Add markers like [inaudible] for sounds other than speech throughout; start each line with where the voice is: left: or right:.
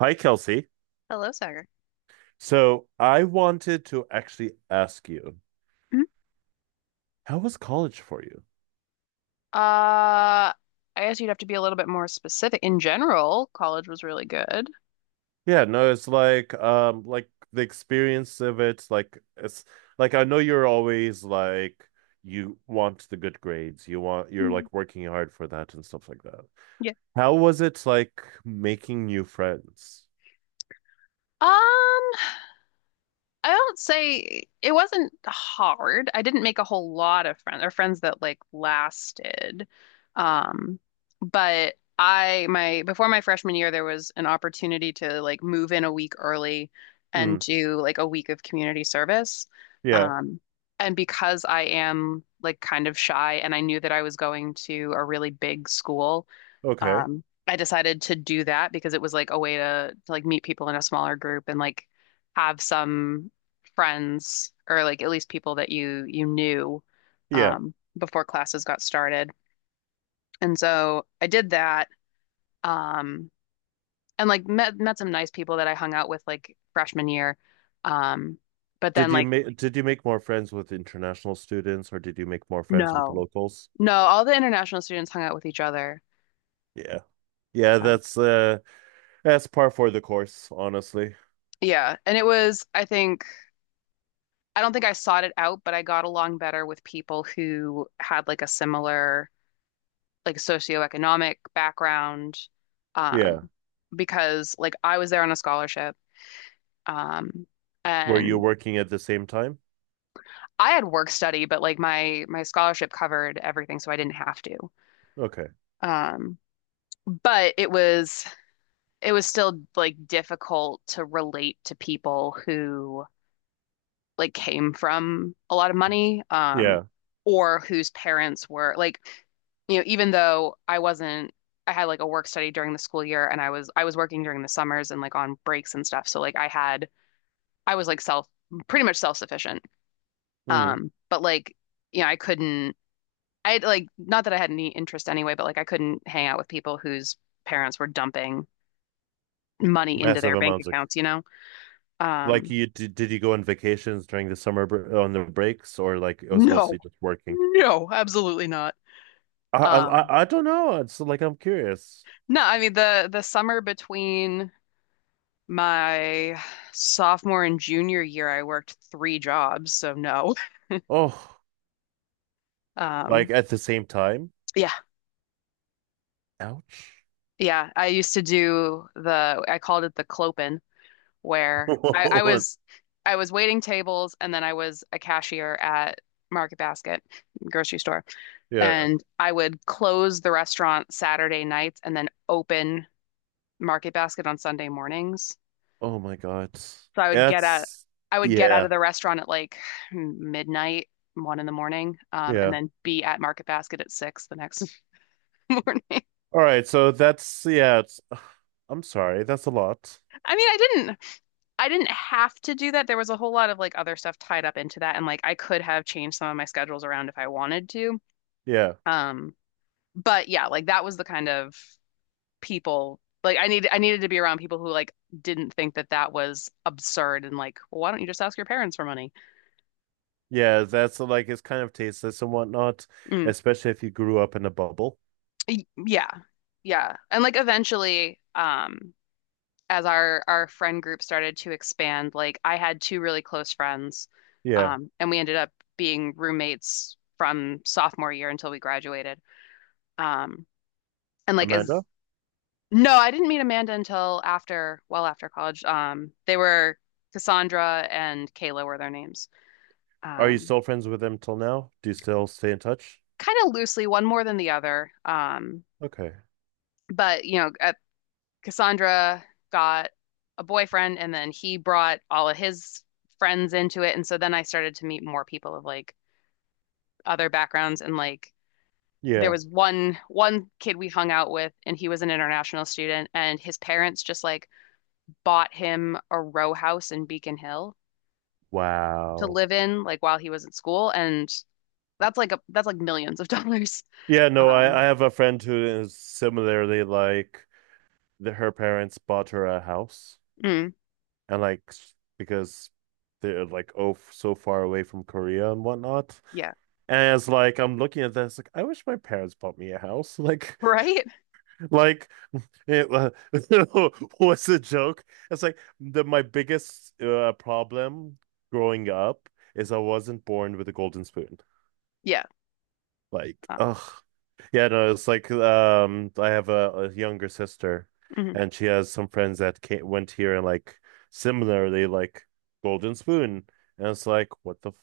right: Hi, Kelsey.
left: Hello, Sagar.
right: So I wanted to actually ask you,
left: Mhm.
right: how was college for you?
left: I guess you'd have to be a little bit more specific. In general, college was really good.
right: Yeah, no, it's like the experience of it, like it's like I know you're always like you want the good grades, you're
left: Mm.
right: like working hard for that and stuff like that.
left: Yeah.
right: How was it like making new friends?
left: Um, I don't say it wasn't hard. I didn't make a whole lot of friends or friends that like lasted. Um, but I my before my freshman year there was an opportunity to like move in a week early and
right: Mm,
left: do like a week of community service.
right: yeah,
left: Um, and because I am like kind of shy and I knew that I was going to a really big school,
right: okay.
left: I decided to do that because it was like a way to like meet people in a smaller group and like have some friends or like at least people that you knew,
right: Yeah.
left: before classes got started. And so I did that, um, and like met some nice people that I hung out with like freshman year. Um, but then
right: Did you
left: like
right: make did you make more friends with international students or did you make more friends with the
left: No,
right: locals?
left: no, all the international students hung out with each other.
right: Yeah. Yeah,
left: Uh,
right: that's par for the course, honestly.
left: yeah, and it was I think. I don't think I sought it out, but I got along better with people who had like a similar like socioeconomic background.
right: Yeah.
left: Um, because like I was there on a scholarship, um,
right: Were you
left: and
right: working at the same time?
left: I had work study, but like my scholarship covered everything, so I didn't have to.
right: Okay.
left: Um, but it was still like difficult to relate to people who like came from a lot of money,
right: Yeah.
left: or whose parents were like, you know, even though I wasn't, I had like a work study during the school year and I was working during the summers and like on breaks and stuff. So like I was like self pretty much self-sufficient.
right: Mm.
left: But like, you know, I couldn't I like, not that I had any interest anyway, but like I couldn't hang out with people whose parents were dumping money into their
right: Massive
left: bank
right: amounts of
left: accounts, you know?
right: like
left: Um,
right: did you go on vacations during the summer br on the breaks, or like it was
left: no.
right: mostly just working?
left: No, absolutely not.
right: I I
left: Um,
right: I I don't know. It's like I'm curious.
left: No, I mean the summer between my sophomore and junior year, I worked three jobs, so no.
right: Oh,
left: Um,
right: like at the same time?
left: yeah,
right: Ouch.
left: yeah. I used to do the I called it the clopen, where
right: [laughs] It's-
left: I was waiting tables and then I was a cashier at Market Basket grocery store,
right: Yeah.
left: and I would close the restaurant Saturday nights and then open Market Basket on Sunday mornings.
right: Oh my God.
left: So
right: That's
left: I would get out
right: yeah.
left: of the restaurant at like midnight, 1 in the morning, and
right: Yeah.
left: then be at Market Basket at 6 the next [laughs] morning.
right: All right, so that's yeah, it's [sighs] I'm sorry. That's a lot.
left: I mean, I didn't have to do that. There was a whole lot of like other stuff tied up into that, and like I could have changed some of my schedules around if I wanted to.
right: Yeah.
left: Um, but yeah, like that was the kind of people like I needed to be around people who like didn't think that that was absurd and like, well, why don't you just ask your parents for money?
right: Yeah, that's like it's kind of tasteless and whatnot,
left: Mm.
right: especially if you grew up in a bubble.
left: Yeah. Yeah. And like eventually, as our friend group started to expand, like I had two really close friends,
right: Yeah.
left: and we ended up being roommates from sophomore year until we graduated. Um, and like
right: Amanda,
left: as No, I didn't meet Amanda until after, well after college. They were Cassandra and Kayla were their names.
right: are you
left: Um,
right: still friends with them till now? Do you still stay in touch?
left: Kind of loosely, one more than the other.
right: Okay.
left: But at Cassandra got a boyfriend and then he brought all of his friends into it. And so then I started to meet more people of like other backgrounds, and like there
right: Yeah.
left: was one kid we hung out with and he was an international student and his parents just like bought him a row house in Beacon Hill to
right: Wow.
left: live in like while he was at school, and that's like millions of [laughs] dollars.
right: Yeah, no,
left: Um
right: I have a friend who is similarly like her parents bought her a house,
left: mm,
right: and like because they're like so far away from Korea and whatnot.
left: yeah.
right: And it's like I'm looking at this like I wish my parents bought me a house. [laughs]
left: Right?
right: Like It wa- [laughs] was a joke. It's like the my biggest problem growing up is I wasn't born with a golden spoon.
left: Yeah.
right: Like,
left: Uh,
right: ugh, yeah, no, it's like I have a younger sister,
left: mhm,
right: and she has some friends that went here and like similarly like golden spoon, and it's like what the f.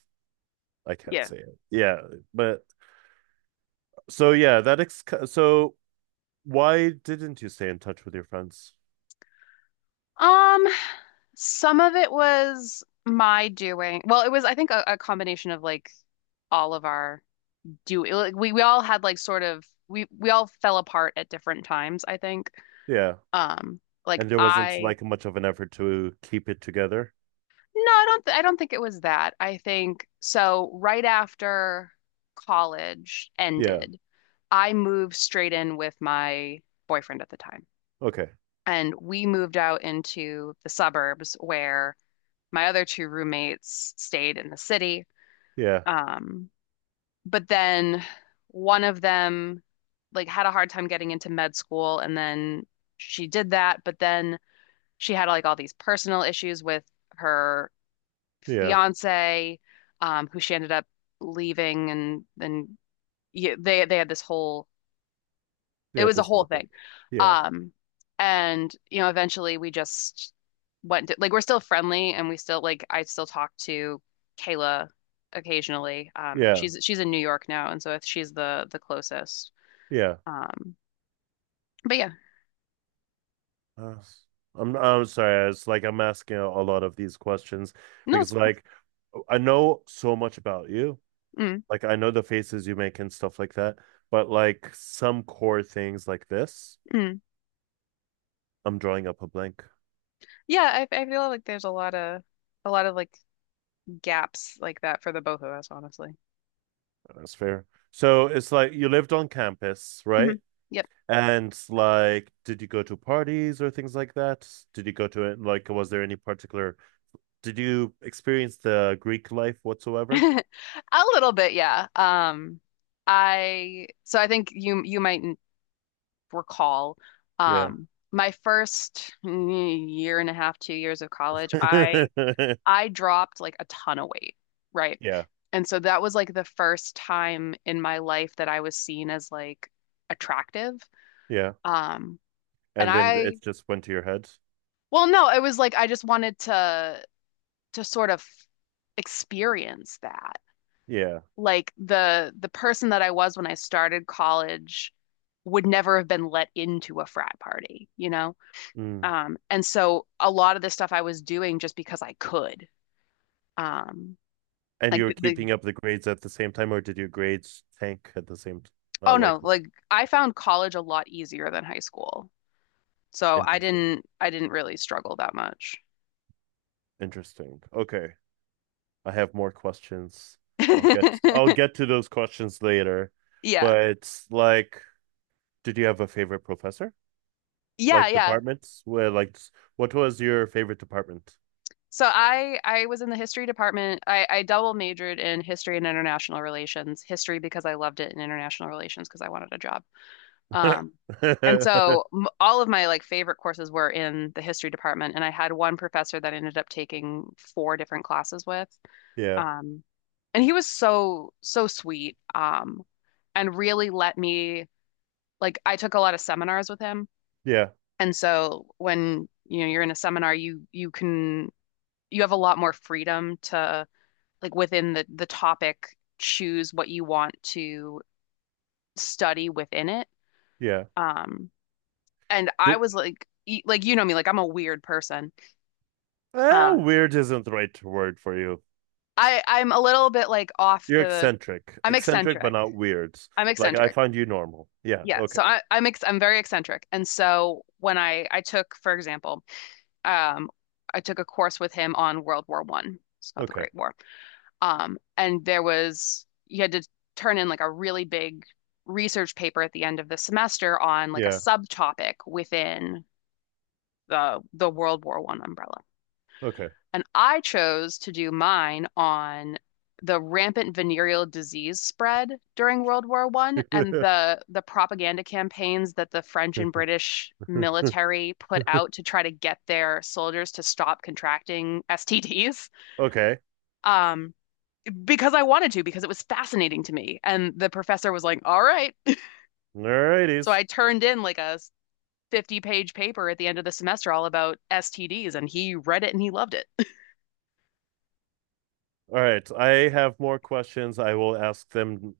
right: I can't
left: yeah.
right: say it. Yeah, but so yeah, that ex so why didn't you stay in touch with your friends?
left: Um Some of it was my doing. Well, it was, I think, a combination of like all of our do like, we all had like sort of we all fell apart at different times, I think.
right: Yeah.
left: Um, like
right: And there wasn't
left: I
right: like much of an effort to keep it together.
left: No, I don't think it was that. I think so right after college
right: Yeah.
left: ended, I moved straight in with my boyfriend at the time.
right: Okay.
left: And we moved out into the suburbs where my other two roommates stayed in the city.
right: Yeah.
left: Um, but then one of them like had a hard time getting into med school, and then she did that, but then she had like all these personal issues with her
right: Yeah.
left: fiance, who she ended up leaving. And then yeah, they had this whole it
right: Yeah.
left: was a
right: This
left: whole
right: whole thing.
left: thing.
right: Yeah.
left: Um, and eventually we just like we're still friendly, and we still like I still talk to Kayla occasionally.
right: Yeah.
left: She's in New York now, and so she's the closest.
right: Yeah.
left: Um, but yeah,
right: Uh, I'm sorry. It's like I'm asking a lot of these questions
left: no,
right: because
left: it's
right: like I know so much about you.
left: mm,
right: Like I know the faces you make and stuff like that, but like some core things like this,
left: mm.
right: I'm drawing up a blank.
left: Yeah, I feel like there's a lot of like gaps like that for the both of us, honestly.
right: That's fair. So it's like you lived on campus,
left: Hmm.
right: right?
left: Yep.
right: And like, did you go to parties or things like that? Did you go to it? Like, was there any particular, did you experience the Greek life whatsoever?
left: [laughs] A little bit, yeah. I So I think you might recall,
right: Yeah.
left: my first year and a half, 2 years of college, I
right: [laughs]
left: I dropped like a ton of weight, right?
right: Yeah.
left: And so that was like the first time in my life that I was seen as like attractive.
right: Yeah.
left: Um, and
right: And then
left: I,
right: it just went to your head.
left: well, no, it was like I just wanted to sort of experience that.
right: Yeah.
left: Like the person that I was when I started college would never have been let into a frat party, you know?
right: Mm.
left: And so a lot of the stuff I was doing just because I could. Um,
right: And you
left: like
right: were
left: the
right: keeping up the grades at the same time, or did your grades tank at the same t
left: Oh
right: uh, like,
left: no, like I found college a lot easier than high school. So
right: interesting.
left: I didn't really struggle that much.
right: Interesting. Okay. I have more questions. I'll get I'll
left: [laughs]
right: get to those questions later.
left: Yeah.
right: But like, did you have a favorite professor?
left: Yeah,
right: Like
left: yeah.
right: departments? What was your favorite department?
left: So I was in the history department. I double majored in history and international relations. History because I loved it and international relations because I wanted a job. Um, and
right: [laughs]
left: so all of my like favorite courses were in the history department, and I had one professor that I ended up taking four different classes with.
right: Yeah.
left: Um, and he was so, so sweet, and really let me like I took a lot of seminars with him,
right: Yeah.
left: and so when you know you're in a seminar, you have a lot more freedom to like within the topic choose what you want to study within it.
right: Yeah.
left: Um, and I
right: Did,
left: was like, like you know me, like I'm a weird person.
right: eh,
left: Uh,
right: weird isn't the right word for you.
left: I'm a little bit like off
right: You're
left: the,
right: eccentric.
left: I'm
right: Eccentric but
left: eccentric.
right: not weird.
left: I'm
right: Like I
left: eccentric.
right: find you normal. Yeah.
left: Yeah,
right: Okay.
left: so I, I'm ex I'm very eccentric, and so when I took, for example, um, I took a course with him on World War I, so the
right: Okay.
left: Great War. And there was You had to turn in like a really big research paper at the end of the semester on like a
right: Yeah.
left: subtopic within the World War I umbrella.
right: Okay.
left: And I chose to do mine on the rampant venereal disease spread during World War I and the propaganda campaigns that the French and
right: [laughs]
left: British military put out to try to get their soldiers to stop contracting STDs.
right: Okay.
left: Um, because I wanted to, because it was fascinating to me. And the professor was like, "All right." So I
right: Alrighties.
left: turned in like a 50-page paper at the end of the semester all about STDs, and he read it and he loved it. [laughs]
right: All right. I have more questions. I will ask them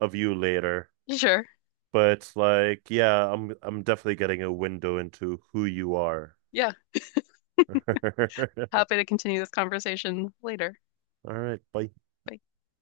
right: of you later.
left: Sure.
right: But like, yeah, I'm definitely getting a window into who you are.
left: Yeah.
right: [laughs]
left: Happy to continue this conversation later.
right: All right. Bye.
left: Bye.